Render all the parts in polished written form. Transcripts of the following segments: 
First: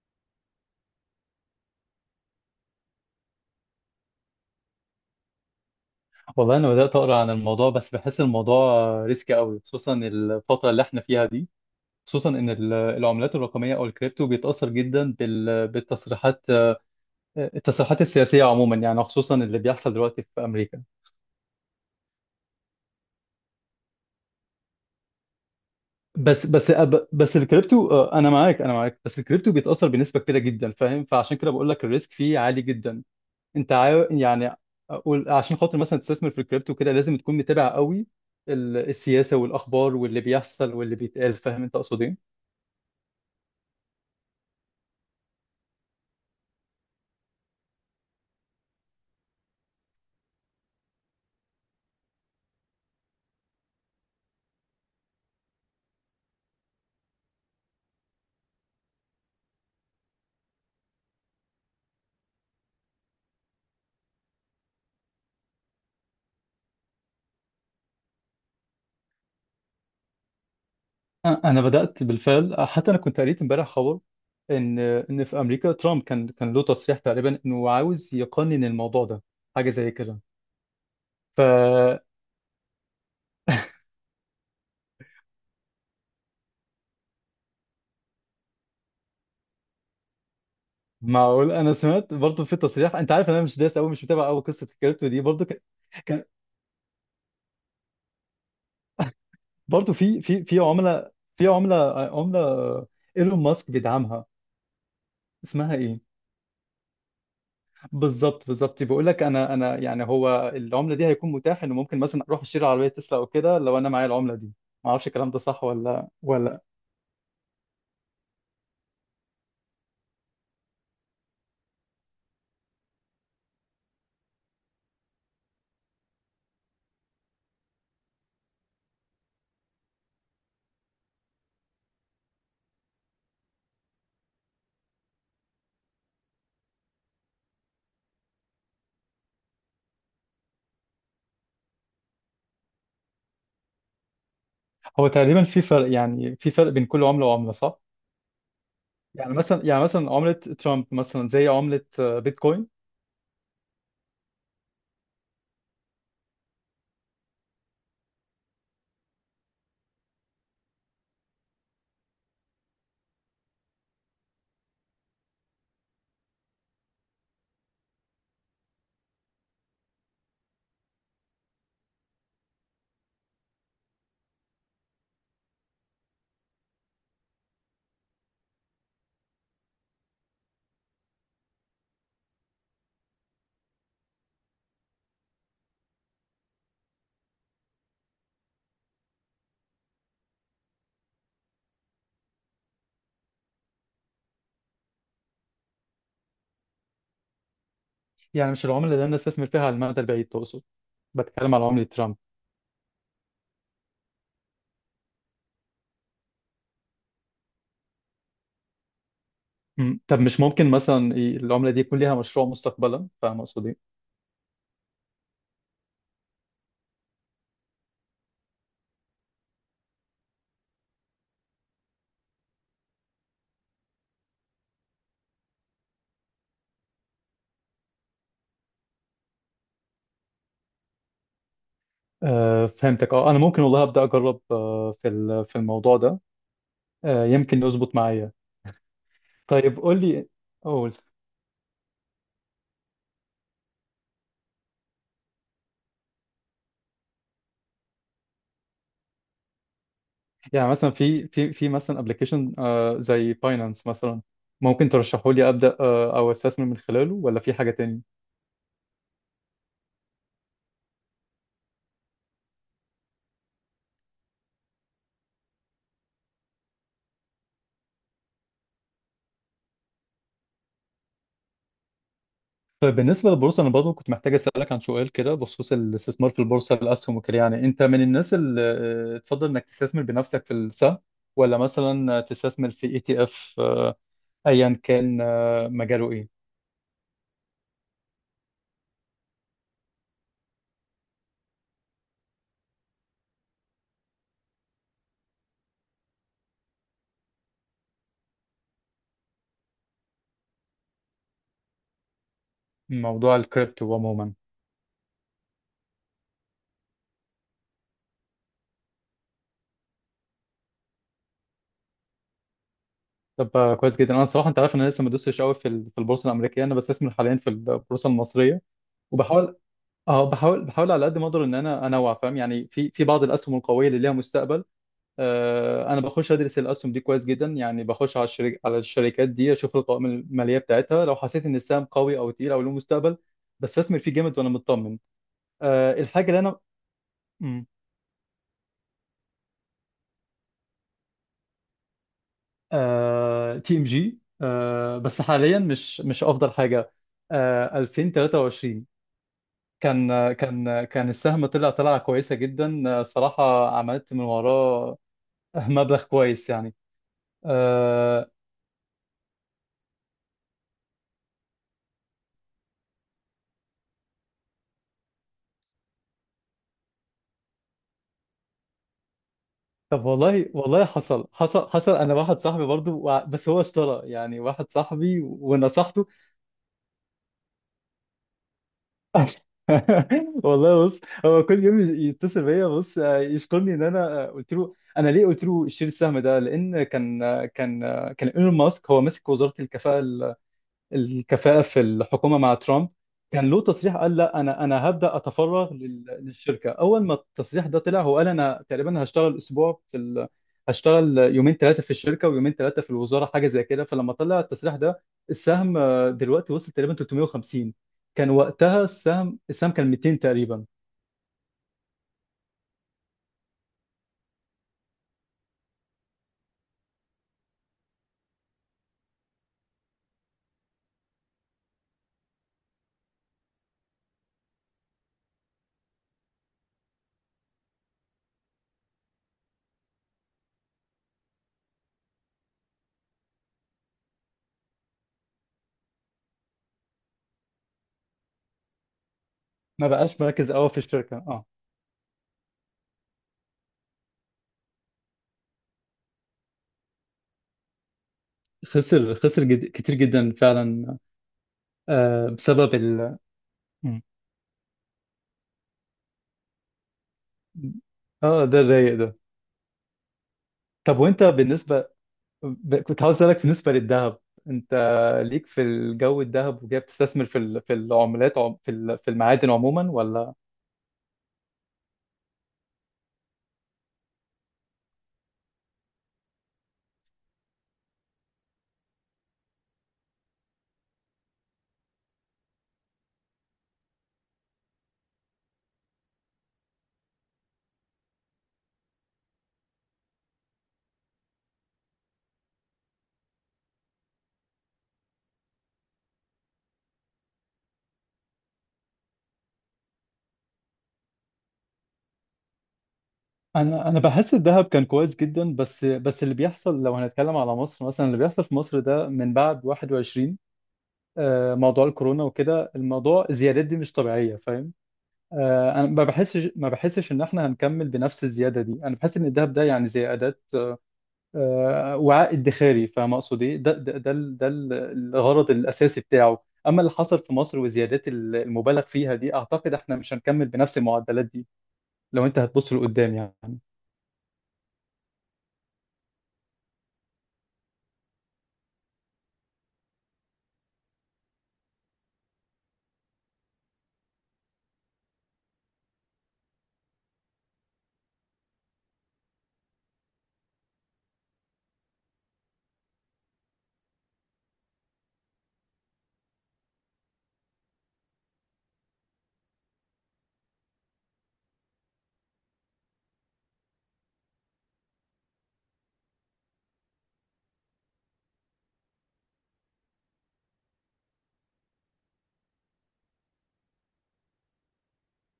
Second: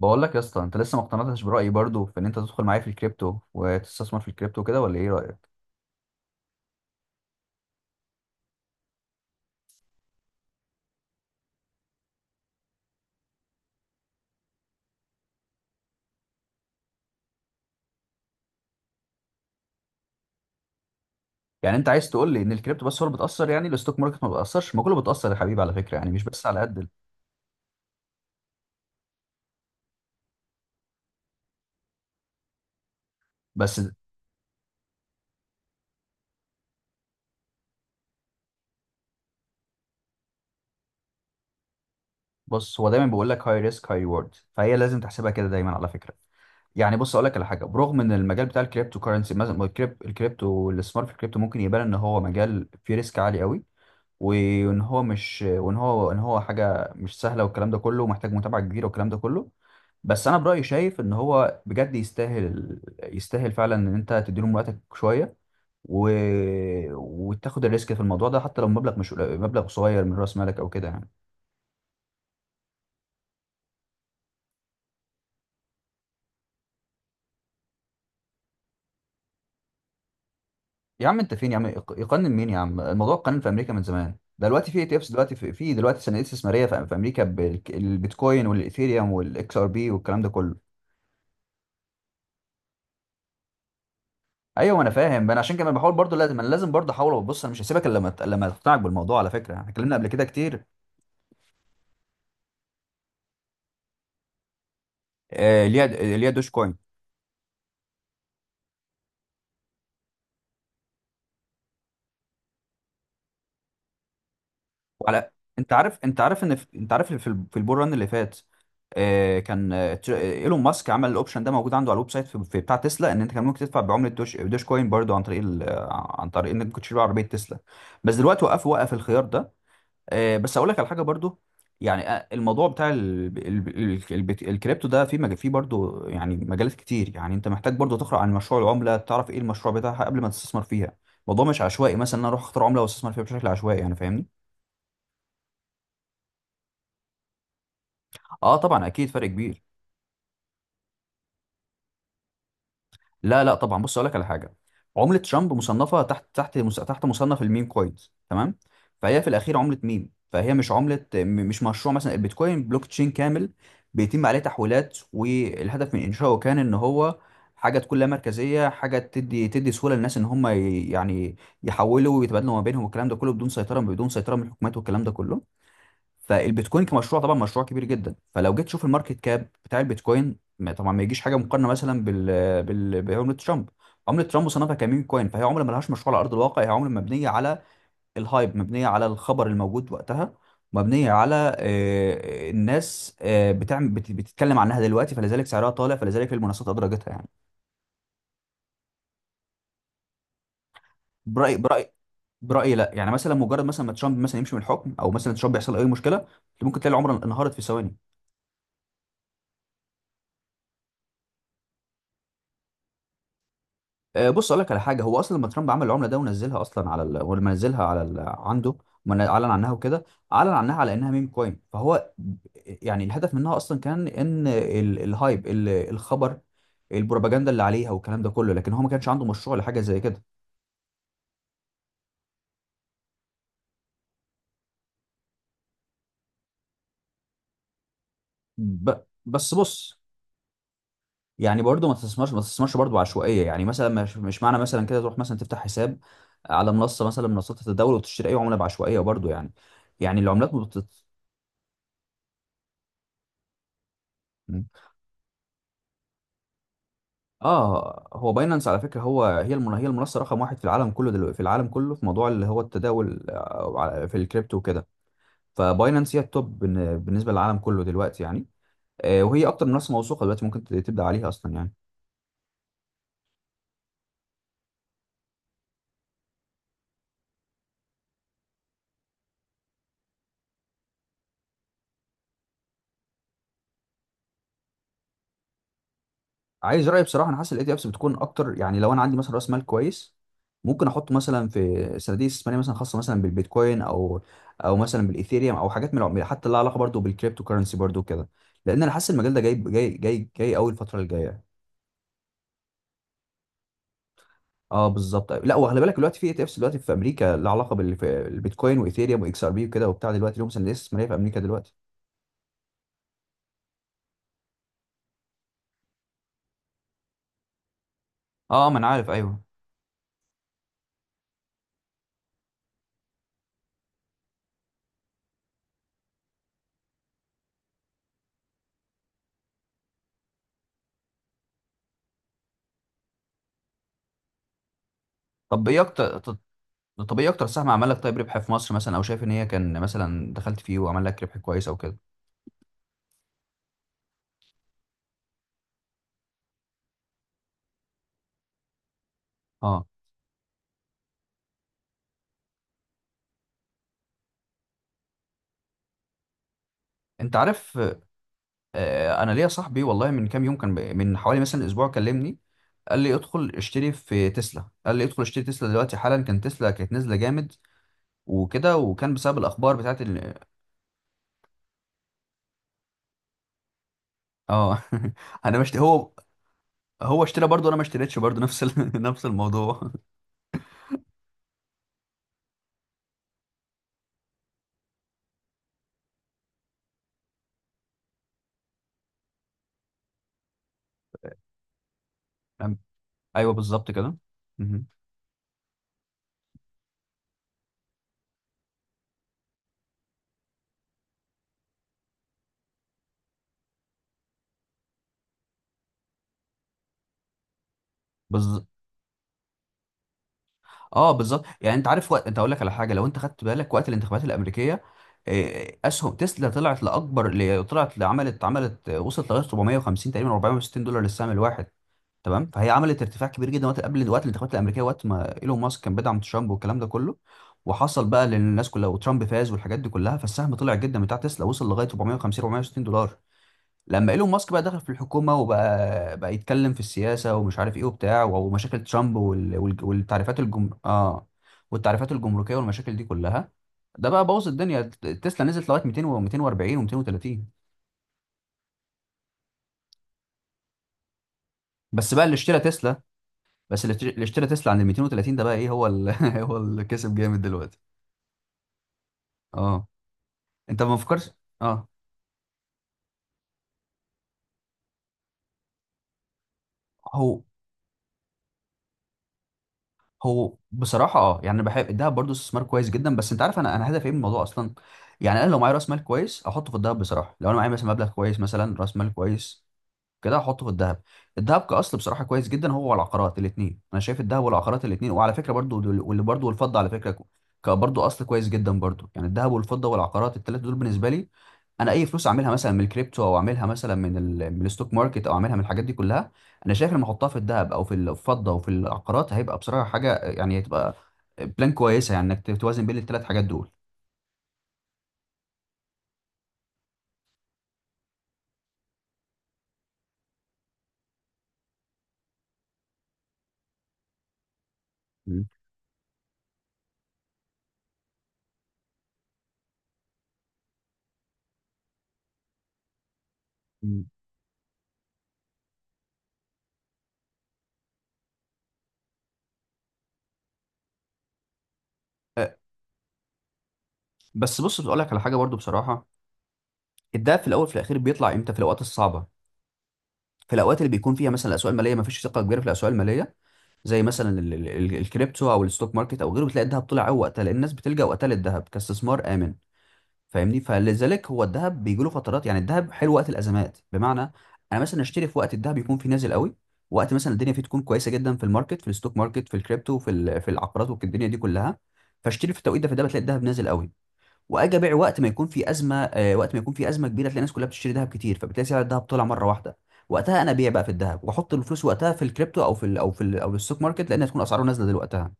بقول لك يا اسطى، انت لسه ما اقتنعتش برايي برضو في ان انت تدخل معايا في الكريبتو وتستثمر في الكريبتو كده، ولا ايه رايك؟ والله انا بدات اقرا عن الموضوع بس بحس الموضوع ريسكي قوي خصوصا الفتره اللي احنا فيها دي. خصوصا ان العملات الرقميه او الكريبتو بيتاثر جدا بالتصريحات. التصريحات السياسيه عموما يعني خصوصا اللي بيحصل دلوقتي في امريكا. يعني انت عايز تقول لي ان الكريبتو بس هو اللي بتاثر؟ يعني الستوك ماركت ما بتاثرش؟ ما كله بتاثر يا حبيبي على فكره، يعني مش بس بس على بس قد ال- أب- بس الكريبتو، آه، انا معاك، بس الكريبتو بيتاثر بنسبه كبيره جدا، فاهم؟ فعشان كده بقول لك الريسك فيه عالي جدا. انت بس عاو يعني أقول- عشان خاطر مثلا تستثمر في الكريبتو كده لازم تكون متابع قوي السياسه والاخبار واللي بيحصل واللي بيتقال، فاهم انت اقصد ايه؟ بص، هو دايما بيقول لك هاي ريسك هاي ريورد، فهي لازم تحسبها كده دايما على فكره. يعني بص اقول لك على حاجه، برغم ان المجال بتاع الكريبتو كرنسي مثلا، الكريبتو، الاستثمار في الكريبتو ممكن يبان ان هو مجال فيه ريسك عالي قوي، وان هو مش، وان هو، ان هو حاجه مش سهله والكلام ده كله، ومحتاج متابعه كبيره والكلام ده كله. بس انا برايي شايف ان هو بجد يستاهل، يستاهل فعلا ان انت تديله من وقتك شويه و... وتاخد الريسك في الموضوع ده، حتى لو مبلغ مش قليل- مبلغ صغير من راس مالك او كده يعني. انا بدات بالفعل، حتى انا كنت قريت امبارح خبر ان في امريكا ترامب كان له تصريح تقريبا انه عاوز يقنن الموضوع ده، حاجه زي كده. يا عم انت فين يا عم؟ فمعقول. يقنن مين يا عم؟ الموضوع قانون في امريكا من زمان ده. دلوقتي في اي تي افس، دلوقتي في دلوقتي صناديق استثماريه في امريكا بالبيتكوين والايثيريوم والاكس ار بي والكلام ده كله. انا سمعت برضو في تصريح، انت عارف إن انا مش دايس قوي، مش متابع قوي قصه ايوه انا الكريبتو دي. فاهم، انا برضو عشان كان، كده بحاول برضو، كان لازم انا لازم برضو احاول. وبص انا مش هسيبك الا لما لما تقتنعك بالموضوع. على فكره احنا برضو اتكلمنا قبل في كده في في كتير. عمله في عمله عمله ايلون ماسك بيدعمها. آه، اسمها اللي ايه؟ هي اللي هي دوش كوين. بالظبط بيقول لك انا يعني هو العمله دي هيكون متاح انه ممكن مثلا اروح اشتري عربيه تسلا او كده لو انا معايا العمله دي. ما اعرفش وعلى، الكلام ده صح انت عارف ولا انت عارف ان ولا في... انت عارف في ال- في البول ران اللي فات. آه، كان ايلون ماسك عمل الاوبشن ده موجود عنده على الويب سايت في... في بتاع تسلا، ان انت كان ممكن تدفع بعمله دوش دوش كوين برضو عن طريق ال... آه، عن طريق انك كنت تشتري عربيه تسلا. بس دلوقتي وقف، وقف الخيار ده. آه، بس اقول لك على حاجه برضو. يعني الموضوع بتاع ال... ال... ال... البت- الكريبتو ده في مج... فيه برضو يعني مجالات كتير. يعني انت محتاج برضو تقرا عن مشروع العمله، تعرف ايه المشروع بتاعها قبل ما تستثمر فيها. الموضوع مش عشوائي، مثلا إن انا اروح اختار عمله واستثمر فيها بشكل عشوائي، يعني فاهمني. هو تقريبا في فرق، يعني في فرق بين كل عملة وعملة، صح؟ اه طبعا اكيد فرق يعني كبير. مثلا يعني مثلا عملة ترامب مثلا زي عملة، آه، بيتكوين. لا لا طبعا، بص اقول لك على حاجه. عمله ترامب مصنفه تحت، تحت مصنف الميم كوينز، تمام؟ فهي في الاخير عمله ميم، فهي مش عمله مش مشروع مثلا البيتكوين بلوك تشين كامل بيتم عليه تحويلات، والهدف من انشائه كان ان هو حاجه تكون لا مركزيه، حاجه تدي سهوله للناس ان هم يعني يحولوا ويتبادلوا ما بينهم والكلام ده كله، بدون سيطره، بدون سيطره من الحكومات والكلام ده كله. فالبيتكوين كمشروع طبعا مشروع كبير جدا، فلو جيت تشوف الماركت كاب بتاع البيتكوين طبعا ما يجيش حاجه مقارنه مثلا بال بال بعمله ترامب. عمله ترامب صنفها كميم كوين، فهي عمله ملهاش مشروع على ارض الواقع، هي عمله مبنيه على الهايب، مبنيه على الخبر الموجود وقتها، مبنيه على الناس بتتكلم عنها دلوقتي، فلذلك سعرها طالع، فلذلك المنصات ادرجتها يعني. يعني مش العملة اللي أنا استثمر فيها على المدى البعيد تقصد؟ بتكلم برايي على عملة برايي ترامب. برايي لا. يعني مثلا مجرد مثلا ما ترامب مثلا يمشي من الحكم، او مثلا ترامب يحصل اي مشكله، ممكن تلاقي العمله انهارت في ثواني. مم. طب مش ممكن مثلا العملة دي يكون ليها مشروع مستقبلا، فاهم قصدي؟ إيه؟ آه، بص اقول لك على حاجه. هو اصلا لما ترامب عمل العمله ده ونزلها اصلا على ال... ولما نزلها على ال... عنده اعلن عنها وكده، اعلن عنها على انها ميم كوين، فهو يعني الهدف منها اصلا كان ان ال... الهايب ال... الخبر، البروباجندا اللي عليها والكلام ده كله، لكن هو ما كانش عنده مشروع لحاجه زي كده. آه فهمتك. اه أنا ممكن والله أبدأ أجرب، آه، في في الموضوع ده، آه يمكن يظبط معايا. ب... بس طيب بص، قول لي، قول. يعني برضه ما تستثمرش، ما تستثمرش برضه عشوائيه، يعني مثلا مش معنى مثلا كده تروح مثلا تفتح حساب على منصه مثلا من منصات التداول وتشتري اي عمله بعشوائيه برضه. يعني يعني العملات ما يعني بتت... مثلا في مثلا ابلكيشن، آه، زي باينانس مثلا، ممكن ترشحه لي أبدأ آه أو أستثمر من خلاله، ولا في حاجة تانية؟ اه هو باينانس على فكره، هو هي المن... هي المنصه رقم واحد في العالم كله دلوقتي، في العالم كله في موضوع اللي هو التداول في الكريبتو وكده. فباينانس هي التوب بالنسبه للعالم كله دلوقتي يعني. آه، وهي اكتر منصه موثوقه دلوقتي ممكن تبدا عليها اصلا يعني. طيب بالنسبة للبورصة أنا برضه كنت محتاج أسألك عن سؤال كده بخصوص الاستثمار في البورصة، الأسهم وكده. يعني أنت من الناس اللي، آه، تفضل إنك تستثمر بنفسك في السهم، ولا مثلا تستثمر في ETF، أيا كان، آه، مجاله إيه؟ عايز رايي بصراحه؟ انا حاسس الاي تي افس بتكون اكتر. يعني لو انا عندي مثلا راس مال كويس، ممكن احط مثلا في صناديق استثماريه مثلا خاصه مثلا بالبيتكوين، او او مثلا بالايثيريوم، او حاجات من حتى لها علاقه برضو بالكريبتو كرنسي برضو كده، لان انا حاسس المجال ده جاي قوي الفتره الجايه. موضوع الكريبتو عموما. اه بالظبط. لا وخلي بالك، دلوقتي في اي تي افس دلوقتي في امريكا لها علاقه في البيتكوين وايثيريوم واكس ار بي وكده وبتاع، دلوقتي ليهم سندات استثماريه في امريكا دلوقتي. طب، آه، كويس جدا. أنا صراحة أنت عارف إن أنا لسه ما دوستش قوي في في البورصة الأمريكية. أنا بستثمر حاليا في البورصة المصرية اه ما انا عارف، ايوه. وبحاول، أه بحاول بحاول على قد ما أقدر إن أنا أنوع، فاهم يعني؟ في بعض الأسهم القوية اللي ليها مستقبل، آه، انا بخش ادرس الاسهم دي كويس جدا. يعني بخش على على الشركات دي اشوف القوائم الماليه بتاعتها، لو حسيت ان السهم قوي او تقيل او له مستقبل بستثمر فيه جامد وانا مطمن. طب ايه أه الحاجه اللي انا، طب ايه اكتر سهم عمل لك طيب ربح في مصر مثلا، او شايف ان هي كان مثلا دخلت فيه وعمل لك ربح كويس او كده؟ TMG، بس حاليا مش افضل حاجه. أه 2023 اه كان، آه، كان، آه، كان السهم طلع طلعه كويسه جدا، آه، صراحه عملت من وراه مبلغ كويس يعني. انت عارف، آه، آه انا ليا صاحبي والله من كام يوم كان من حوالي مثلا اسبوع كلمني، قال لي ادخل اشتري في تسلا، قال لي ادخل اشتري تسلا دلوقتي حالا، كان تسلا كانت نازله جامد وكده، وكان بسبب الاخبار بتاعت طب ال... والله والله حصل، حصل. انا واحد صاحبي برضو بس هو اشترى، يعني واحد اه صاحبي انا مش ونصحته. هو، هو اشترى برضه، انا ما اشتريتش برضه نفس ال... نفس الموضوع. والله بص هو كل يوم يتصل بيا بص، آه، يشكرني ان انا، آه، قلت له. انا ليه قلت له اشتري السهم ده؟ لان كان، آه، كان، آه، كان ايلون ماسك هو ماسك وزارة الكفاءة، الكفاءة في الحكومة مع فاهم؟ ترامب. كان ايوه له بالظبط تصريح كده. قال لا، أنا مهم. أنا هبدأ أتفرغ للشركة. أول ما التصريح ده طلع هو قال أنا تقريبا هشتغل أسبوع في ال... هشتغل يومين ثلاثة في الشركة ويومين ثلاثة في الوزارة، حاجة زي كده. فلما طلع التصريح ده السهم، آه، دلوقتي وصل تقريبا 350. كان بز... وقتها السهم كان 200 تقريبا. اه بالظبط. يعني انت عارف وقت، انت اقول لك على حاجه، لو انت خدت بالك وقت الانتخابات الامريكيه، آه، اسهم تسلا طلعت لاكبر اللي طلعت، عملت آه، وصلت لغايه 450 تقريبا $460 للسهم الواحد، تمام؟ فهي عملت ارتفاع كبير جدا وقت، قبل وقت الانتخابات الامريكيه، وقت ما ايلون ماسك كان بيدعم ترامب والكلام ده كله، وحصل بقى للناس كلها وترامب فاز والحاجات دي كلها، فالسهم طلع جدا بتاع تسلا، وصل لغايه 450 $460. لما ايلون ماسك بقى دخل في الحكومه، وبقى يتكلم في السياسه ومش عارف ايه وبتاع، ومشاكل ترامب وال... وال... ما بقاش والتعريفات مركز قوي الجم... في الشركة، اه اه. والتعريفات الجمركيه والمشاكل دي كلها، ده بقى بوظ الدنيا. تسلا نزلت لغايه 200 و 240 و230. خسر، كتير جدا فعلا، بس بقى آه، اللي اشترى بسبب تسلا، ال... بس اللي م. اللي اشترى تسلا عند ال 230، ده بقى ايه هو ال... هو اللي كسب جامد دلوقتي. اه ده الرايق ده. اه انت ما طب وانت فكرتش. اه بالنسبة، كنت عاوز اسالك بالنسبه للذهب. انت ليك في الجو الذهب؟ وجاي بتستثمر في هو في العملات، في في المعادن عموما، ولا؟ هو بصراحة اه يعني انا بحب الدهب برضه استثمار كويس جدا، بس انت عارف انا، انا هدفي ايه من الموضوع اصلا. يعني انا لو معايا راس مال كويس احطه في الدهب بصراحة، لو انا معايا مثلا مبلغ كويس، مثلا راس مال كويس كده، هحطه في الذهب. الذهب كاصل بصراحه كويس جدا، هو والعقارات الاثنين. انا شايف الذهب والعقارات الاثنين، وعلى فكره برضو دول- واللي برضو، والفضه على فكره برضو اصل كويس جدا برضو. يعني الذهب والفضه والعقارات الثلاثه دول بالنسبه لي، انا اي فلوس اعملها مثلا من الكريبتو، او اعملها مثلا من ال... من الستوك ماركت، او اعملها من الحاجات دي كلها، انا شايف لما احطها في الذهب او في الفضه وفي العقارات، هيبقى بصراحه حاجه يعني، هتبقى بلان كويسه يعني، انك توازن بين الثلاث حاجات دول. انا بحس الذهب كان كويس جدا، بس بس اللي بيحصل لو هنتكلم على مصر مثلا، اللي بيحصل في مصر ده من بعد 21، آه، موضوع الكورونا وكده، الموضوع الزيادات دي مش طبيعيه، فاهم؟ مم. آه، انا ما بحسش ان احنا هنكمل بنفس الزياده دي. انا بحس ان الذهب ده يعني زي اداه، آه، وعاء ادخاري، فاهم اقصد ايه؟ مم. الغرض الاساسي بتاعه. اما اللي حصل في مصر وزيادات المبالغ فيها دي اعتقد احنا مش هنكمل بنفس المعدلات دي لو انت أه، هتبص لقدام يعني. بس بص بقول لك على حاجه برضو بصراحه. الدهب في الاول في الاخير بيطلع امتى؟ في الاوقات الصعبه، في الاوقات اللي بيكون فيها مثلا الاسواق الماليه ما فيش ثقه كبيره في الاسواق الماليه، زي مثلا الكريبتو او الستوك ماركت او غيره، بتلاقي الذهب طلع قوي وقتها، لان الناس بتلجأ وقتها للذهب كاستثمار امن، فاهمني؟ فلذلك هو الذهب بيجي له فترات. يعني الذهب حلو وقت الازمات، بمعنى انا مثلا اشتري في وقت الذهب يكون فيه نازل قوي، وقت مثلا الدنيا فيه تكون كويسه جدا في الماركت، في الستوك ماركت في الكريبتو في العقارات والدنيا دي كلها، فاشتري في التوقيت ده، في ده بتلاقي الذهب نازل قوي. واجي ابيع وقت ما يكون في ازمه، آه، وقت ما يكون في ازمه كبيره، تلاقي الناس كلها بتشتري ذهب كتير، فبتلاقي سعر الذهب طلع مره واحده، وقتها انا ابيع بقى في الذهب، واحط الفلوس وقتها في الكريبتو، او في ال او في ال او الستوك ماركت، لان هتكون اسعاره نازله دلوقتها.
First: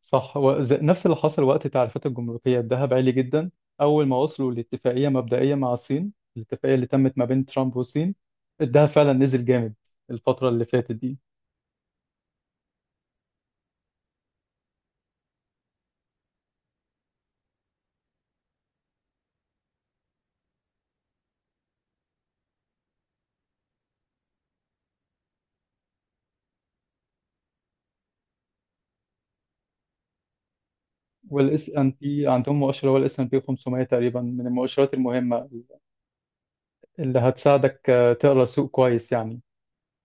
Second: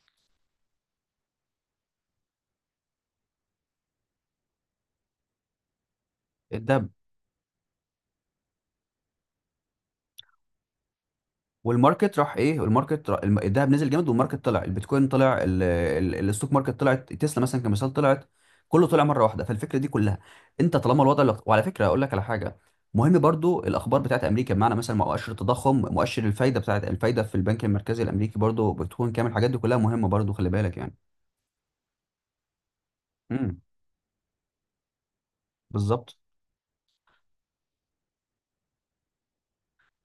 صح، نفس اللي حصل وقت التعريفات الجمركيه، الذهب عالي جدا، اول ما وصلوا لاتفاقيه مبدئيه مع الصين، الاتفاقيه اللي الذهب تمت ما بين ترامب والصين الذهب فعلا نزل جامد الفتره اللي فاتت دي. والماركت راح ايه، الماركت راح، الذهب نزل جامد والماركت طلع، البيتكوين طلع الستوك ماركت طلعت، تسلا مثلا كمثال طلعت، كله طلع مره واحده. فالفكره دي كلها، انت طالما الوضع اللي... وعلى فكره اقول لك على حاجه مهم برضو: الاخبار بتاعت امريكا، بمعنى مثلا مؤشر التضخم، مؤشر الفايده، بتاعت الفايده في البنك المركزي الامريكي برضو، بتكون كامل، الحاجات دي كلها مهمه برضو، خلي بالك يعني. والاس ان بي عندهم مؤشر، هو الـS&P امم 500 تقريبا من المؤشرات المهمه بالظبط. اللي هتساعدك، آه، تقرا السوق كويس يعني.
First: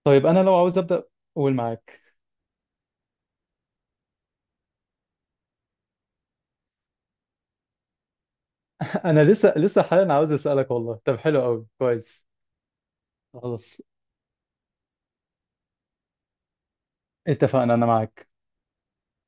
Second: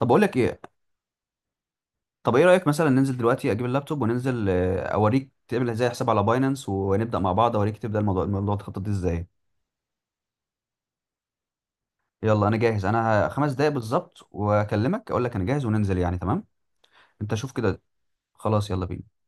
طب اقول طيب لك انا لو ايه، عاوز ابدا، قول معاك. طب ايه رايك مثلا ننزل دلوقتي، اجيب اللابتوب وننزل، آه، اوريك تعمل ازاي حساب على باينانس، ونبدا مع بعض، اوريك تبدا الموضوع، الموضوع تخطط انا ازاي. لسه حاليا عاوز اسالك والله. طب حلو قوي، كويس. يلا انا جاهز، انا خمس دقايق خلاص، بالظبط واكلمك اقول لك انا جاهز وننزل يعني، تمام؟ انت شوف اتفقنا، كده. انا معاك. خلاص يلا بينا.